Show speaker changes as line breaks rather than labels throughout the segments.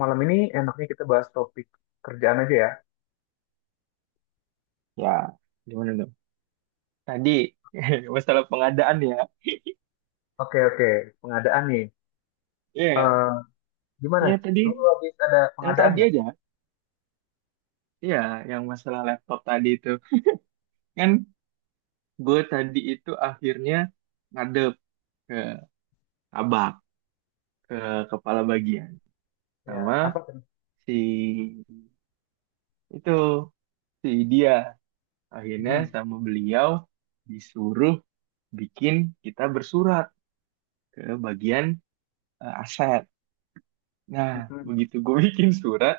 Malam ini enaknya kita bahas topik kerjaan aja ya.
Ya, gimana dong? Tadi masalah pengadaan ya.
Oke, oke. Pengadaan nih.
Iya,
Eh, gimana?
ya tadi
Lu habis ada
yang
pengadaan
tadi
nggak?
aja. Iya, yang masalah laptop tadi itu. Kan gue tadi itu akhirnya ngadep ke abak, ke kepala bagian
Ya,
sama
apa tuh?
si itu si dia. Akhirnya
Mm-mm.
sama beliau disuruh bikin kita bersurat ke bagian aset. Nah,
Mm-mm.
begitu gue bikin surat,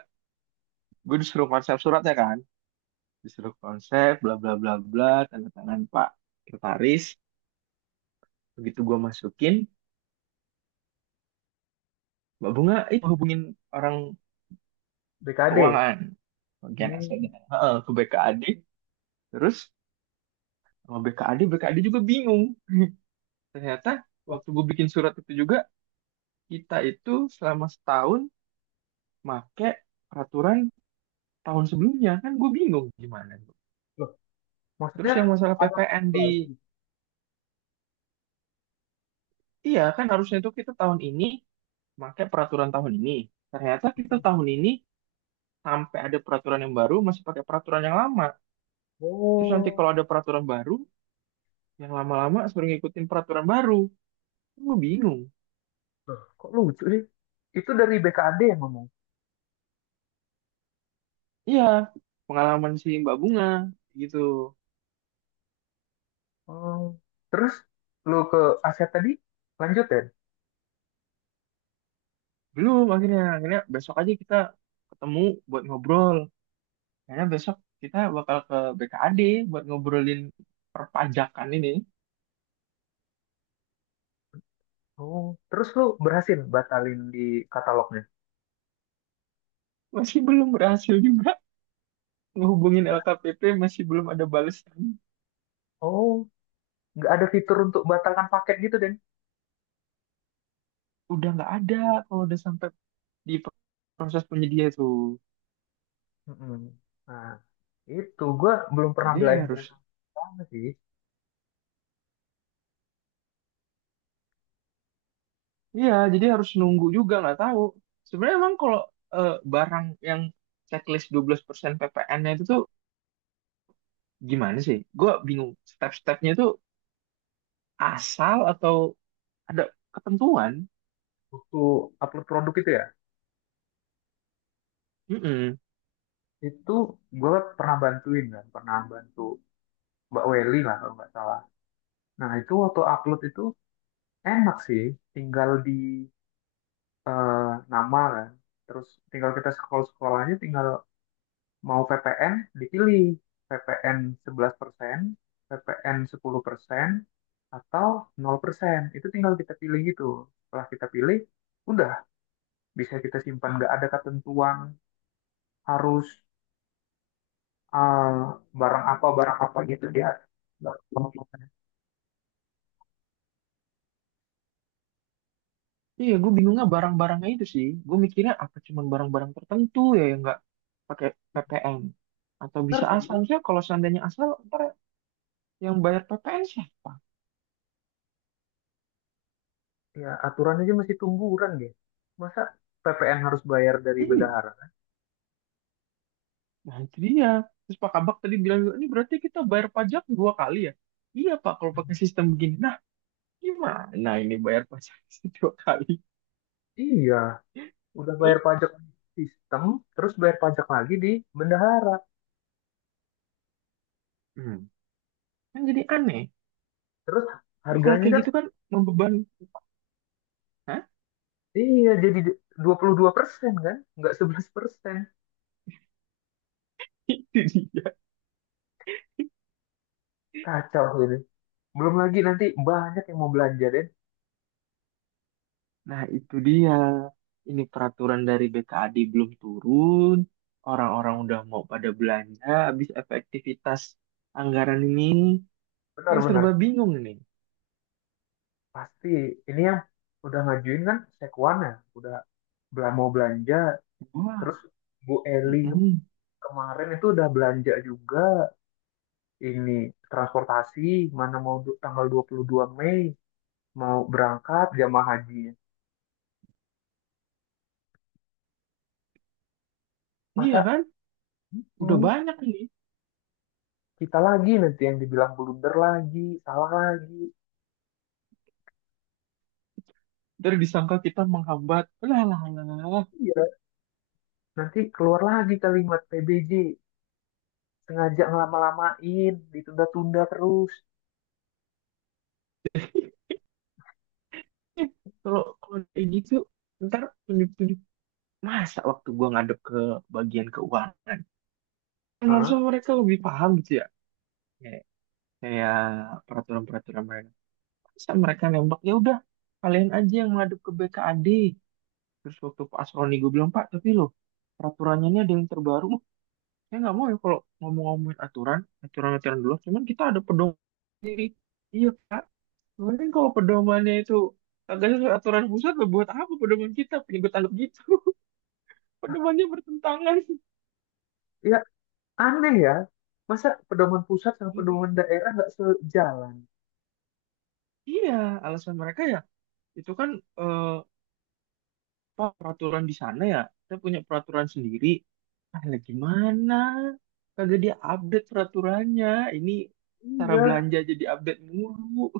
gue disuruh konsep suratnya kan. Disuruh konsep bla bla bla bla, tanda tangan Pak Kertaris. Begitu gue masukin, Mbak Bunga itu hubungin orang
BKD.
keuangan, bagian asetnya.
Hmm.
Heeh, ke BKAD. Terus sama BKAD BKAD juga bingung. Ternyata
Wah,
waktu gue bikin surat itu juga, kita itu selama setahun make peraturan tahun sebelumnya kan. Gue bingung gimana.
loh.
Terus
Maksudnya
yang masalah
ada produk
PPN di,
baru gitu.
iya kan harusnya itu kita tahun ini make peraturan tahun ini. Ternyata kita tahun ini, sampai ada peraturan yang baru, masih pakai peraturan yang lama. Terus nanti
Oh,
kalau ada peraturan baru, yang lama-lama suruh ngikutin peraturan baru. Gue bingung.
loh, kok lucu sih? Itu dari BKD yang ngomong.
Iya, pengalaman si Mbak Bunga gitu.
Oh. Terus lu ke aset tadi lanjut ya?
Belum, akhirnya besok aja kita ketemu buat ngobrol. Karena besok kita bakal ke BKAD buat ngobrolin perpajakan ini.
Oh, terus lu berhasil batalin di katalognya?
Masih belum berhasil juga ngehubungin
Nggak-
LKPP, masih belum ada balasan.
Oh, nggak ada fitur untuk batalkan paket gitu, Den.
Udah nggak ada kalau udah sampai di proses penyedia tuh.
Mm-mm. Nah, itu gue belum pernah
Jadi ya harus.
belajar sama sih.
Iya, jadi harus nunggu juga nggak tahu. Sebenarnya emang kalau barang yang checklist 12% PPN-nya itu tuh gimana sih? Gue bingung. Step-stepnya itu asal atau ada ketentuan?
Waktu upload produk itu ya,
Mm-mm.
itu gue pernah bantuin kan, pernah bantu Mbak Welly lah kalau nggak salah. Nah, itu waktu upload itu enak sih, tinggal di eh, nama kan. Terus tinggal kita scroll-scroll aja, tinggal mau VPN, dipilih. VPN sebelas VPN 11%, 10%, atau 0%. Itu tinggal kita pilih gitu. Setelah kita pilih, udah bisa kita simpan, nggak ada ketentuan harus ah, barang apa gitu. Dia nggak
Iya, gue bingungnya barang-barangnya itu sih. Gue mikirnya apa cuman barang-barang tertentu ya yang nggak pakai PPN? Atau
benar
bisa
sih.
asal sih? Kalau seandainya asal, ntar yang bayar PPN siapa?
Ya, aturan aja masih tungguran deh. Masa PPN harus bayar dari
Iya.
bendahara?
Nah, itu dia. Terus Pak Kabak tadi bilang, ini berarti kita bayar pajak dua kali ya? Iya Pak, kalau pakai sistem begini. Nah, gimana ini bayar pajak dua kali?
Iya, udah bayar
Eh,
pajak sistem terus bayar pajak lagi di bendahara.
Hmm. Kan jadi aneh.
Terus
Lu, kalau
harganya
kayak
kan,
gitu kan membeban. Hah?
iya, jadi dua 22% kan, nggak 11%.
Itu dia.
Kacau ini. Belum lagi nanti banyak yang mau belanja deh.
Nah, itu dia. Ini peraturan dari BKAD belum turun. Orang-orang udah mau pada belanja. Habis efektivitas anggaran ini. Yang serba
Benar-benar.
bingung ini.
Pasti ini yang udah ngajuin kan sekuan ya, udah mau belanja. Terus
Wah.
Bu Eli
Mm-mm.
kemarin itu udah belanja juga, ini transportasi. Mana mau tanggal 22 Mei mau berangkat jamaah haji.
Iya
Masa
kan? Udah
hmm,
banyak ini.
kita lagi nanti yang dibilang blunder lagi, salah lagi.
Ntar disangka kita menghambat, lah lah lah lah.
Iya, nanti keluar lagi kalimat PBJ sengaja ngelama-lamain, ditunda-tunda terus.
eh kalau kalau kayak gitu, ntar tunjuk-tunjuk. Masa waktu gua ngadep ke bagian keuangan, kan harusnya
Hah?
mereka lebih paham gitu ya, kayak kayak peraturan-peraturan mereka. Masa mereka nembak, ya udah kalian aja yang ngadep ke BKAD. Terus waktu Pak Asroni, gue bilang, "Pak, tapi loh peraturannya ini ada yang terbaru." " Saya nggak mau ya kalau ngomong-ngomongin aturan-aturan dulu. Cuman kita ada pedoman sendiri." Iya Pak. Mungkin kalau pedomannya itu agak sesuai aturan pusat, lah, buat apa pedoman kita? Punya gue tangkap gitu. Pedomannya bertentangan.
Ya, aneh ya, masa pedoman pusat sama
Emang.
pedoman daerah nggak sejalan?
Iya, alasan mereka ya itu kan, eh, apa, peraturan di sana ya. Kita punya peraturan sendiri. Ah, lah gimana? Kagak dia update peraturannya. Ini cara
Iya,
belanja jadi update mulu.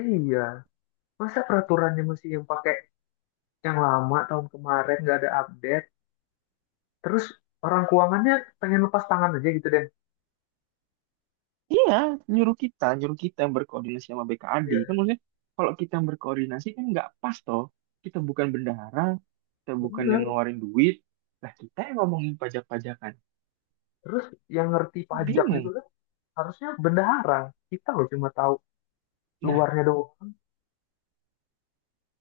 iya. Masa peraturannya masih yang pakai yang lama, tahun kemarin nggak ada update. Terus orang keuangannya pengen lepas tangan aja gitu deh.
Iya, nyuruh kita yang berkoordinasi sama BKAD. Kan
Iya,
maksudnya, kalau kita yang berkoordinasi kan nggak pas toh. Kita bukan bendahara, kita bukan yang
bener.
ngeluarin duit. Lah, kita yang ngomongin pajak-pajakan.
Terus yang ngerti pajak juga
Bingung.
kan harusnya bendahara. Kita loh cuma tahu
Nah,
luarnya doang.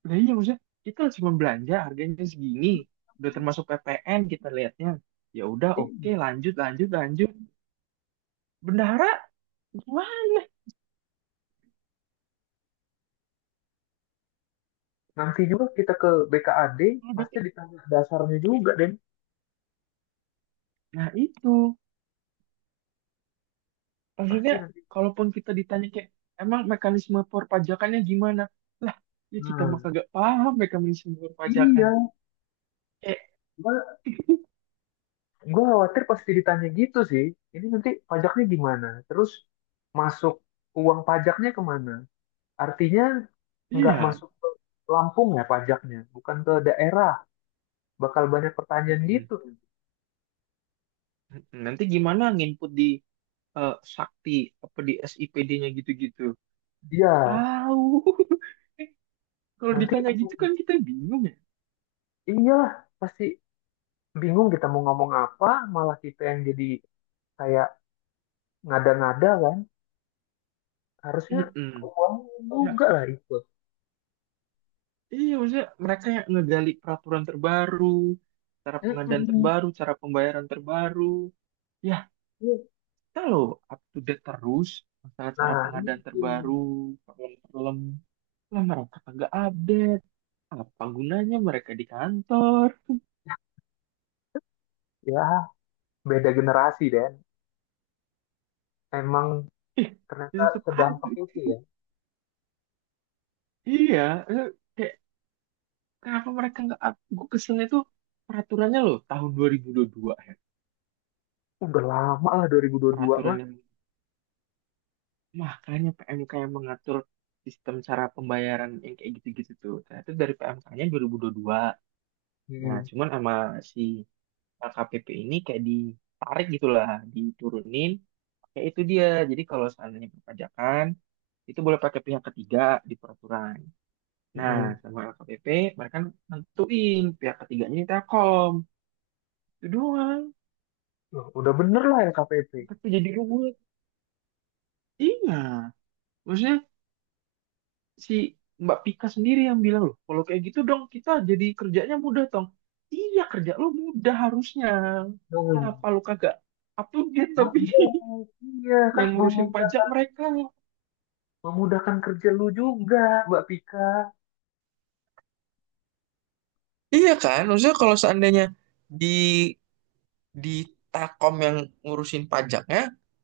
lah iya maksudnya kita cuma belanja harganya segini. Udah termasuk PPN kita lihatnya. Ya udah, oke,
Iya.
lanjut lanjut lanjut. Bendahara gimana?
Nanti juga kita ke BKAD
Udah
pasti ditanya dasarnya juga, Den.
Nah itu. Maksudnya,
Pasti nanti.
kalaupun kita ditanya kayak, emang mekanisme perpajakannya gimana? Lah, ya kita mah
Nah,
kagak paham mekanisme perpajakan.
iya.
Eh,
Gue khawatir pasti ditanya gitu sih. Ini nanti pajaknya gimana? Terus masuk uang pajaknya kemana? Artinya nggak
iya.
masuk ke Lampung ya pajaknya, bukan ke daerah. Bakal banyak pertanyaan
Mm-mm.
gitu.
Mm-mm. Nanti gimana nginput di Sakti, apa di SIPD-nya gitu-gitu?
Iya,
Tahu. Eh, Kalau
nanti
ditanya gitu kan kita bingung ya.
iyalah pasti bingung kita mau ngomong apa, malah kita yang jadi kayak ngada-ngada kan. Harusnya
Mm-mm.
uang
Ya,
juga lah itu.
iya maksudnya mereka yang ngegali peraturan terbaru, cara pengadaan
Mm-mm.
terbaru, cara pembayaran terbaru. Ya, kita loh up to date terus masalah cara
Nah,
pengadaan
itu.
terbaru, problem-problem. Lah mereka kagak update, apa gunanya mereka di kantor?
Ya, beda generasi emang ternyata
Ih, tetap aja.
sedampak itu ya.
Iya, eh, kayak, kenapa mereka nggak up? Gue keselnya tuh peraturannya loh tahun 2022 ya.
Udah lama lah 2022
Peraturan
mah.
yang, makanya PMK yang mengatur sistem cara pembayaran yang kayak gitu-gitu tuh, nah, itu dari PMK-nya dua ribu dua puluh dua. Nah,
Hmm.
cuman sama si KPP ini kayak ditarik gitulah, diturunin. Kayak itu dia. Jadi kalau seandainya perpajakan itu boleh pakai pihak ketiga di peraturan. Nah,
Mm.
sama LKPP, mereka nentuin pihak ketiganya ini Telkom. Itu doang.
Loh, udah bener lah LKPP.
Tapi jadi ruwet. Iya. Maksudnya si Mbak Pika sendiri yang bilang loh, kalau kayak gitu dong kita jadi kerjanya mudah, Tong. Iya, kerja lo mudah harusnya.
Hmm.
Kenapa lo kagak update
Nah,
tapi
iya, iya kan
yang ngurusin pajak
memudahkan,
mereka?
memudahkan kerja lu juga, Mbak Pika.
Iya kan? Maksudnya kalau seandainya di di Takom yang ngurusin pajaknya,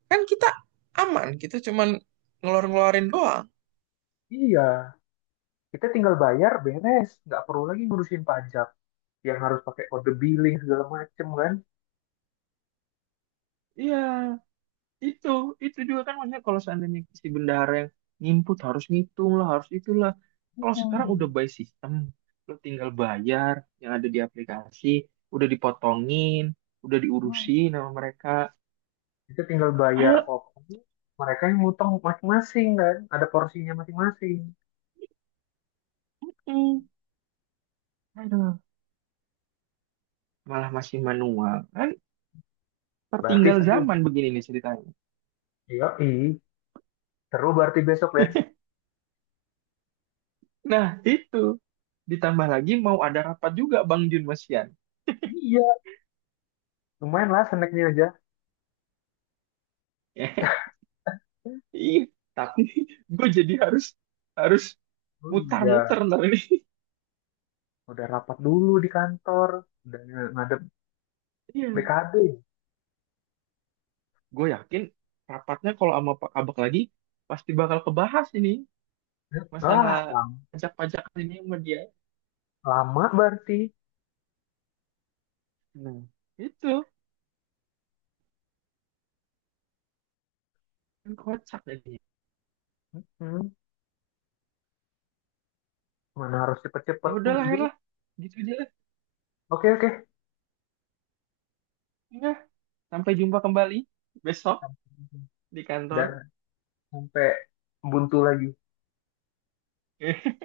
kan kita aman. Kita cuman ngeluarin-ngeluarin doang.
Iya, kita tinggal bayar beres, nggak perlu lagi ngurusin pajak yang harus pakai kode billing segala macem kan.
Iya, itu itu juga kan, maksudnya kalau seandainya si bendahara yang nginput harus ngitung lah, harus itulah. Kalau sekarang udah
Hmm.
by system, lo tinggal bayar yang ada di aplikasi, udah dipotongin, udah diurusin sama mereka.
Kita tinggal bayar
Padahal,
pokoknya, mereka yang ngutang masing-masing kan, ada porsinya masing-masing.
hmm, aduh, malah masih manual. Kan
Berarti
tertinggal
seru.
zaman begini nih ceritanya.
Iya, seru berarti besok ya.
Nah, itu. Ditambah lagi mau ada rapat juga Bang Jun Masian.
Iya, lumayan lah snacknya aja.
Iya, tapi gue jadi harus harus
Oh iya,
mutar-muter ntar ini.
udah rapat dulu di kantor, udah ngadep
Iya.
BKD.
Gue yakin rapatnya kalau sama Pak Abak lagi pasti bakal kebahas ini, masalah
Ah, lam-
pajak-pajak ini sama dia.
lama berarti.
Nah, itu kan kocak jadinya.
Hmm, mana harus
Ya
cepet-cepet
udahlah,
dulu.
Her lah. Gitu aja lah.
Oke, oke.
Ya, sampai jumpa kembali besok di kantor.
Dan sampai buntu lagi.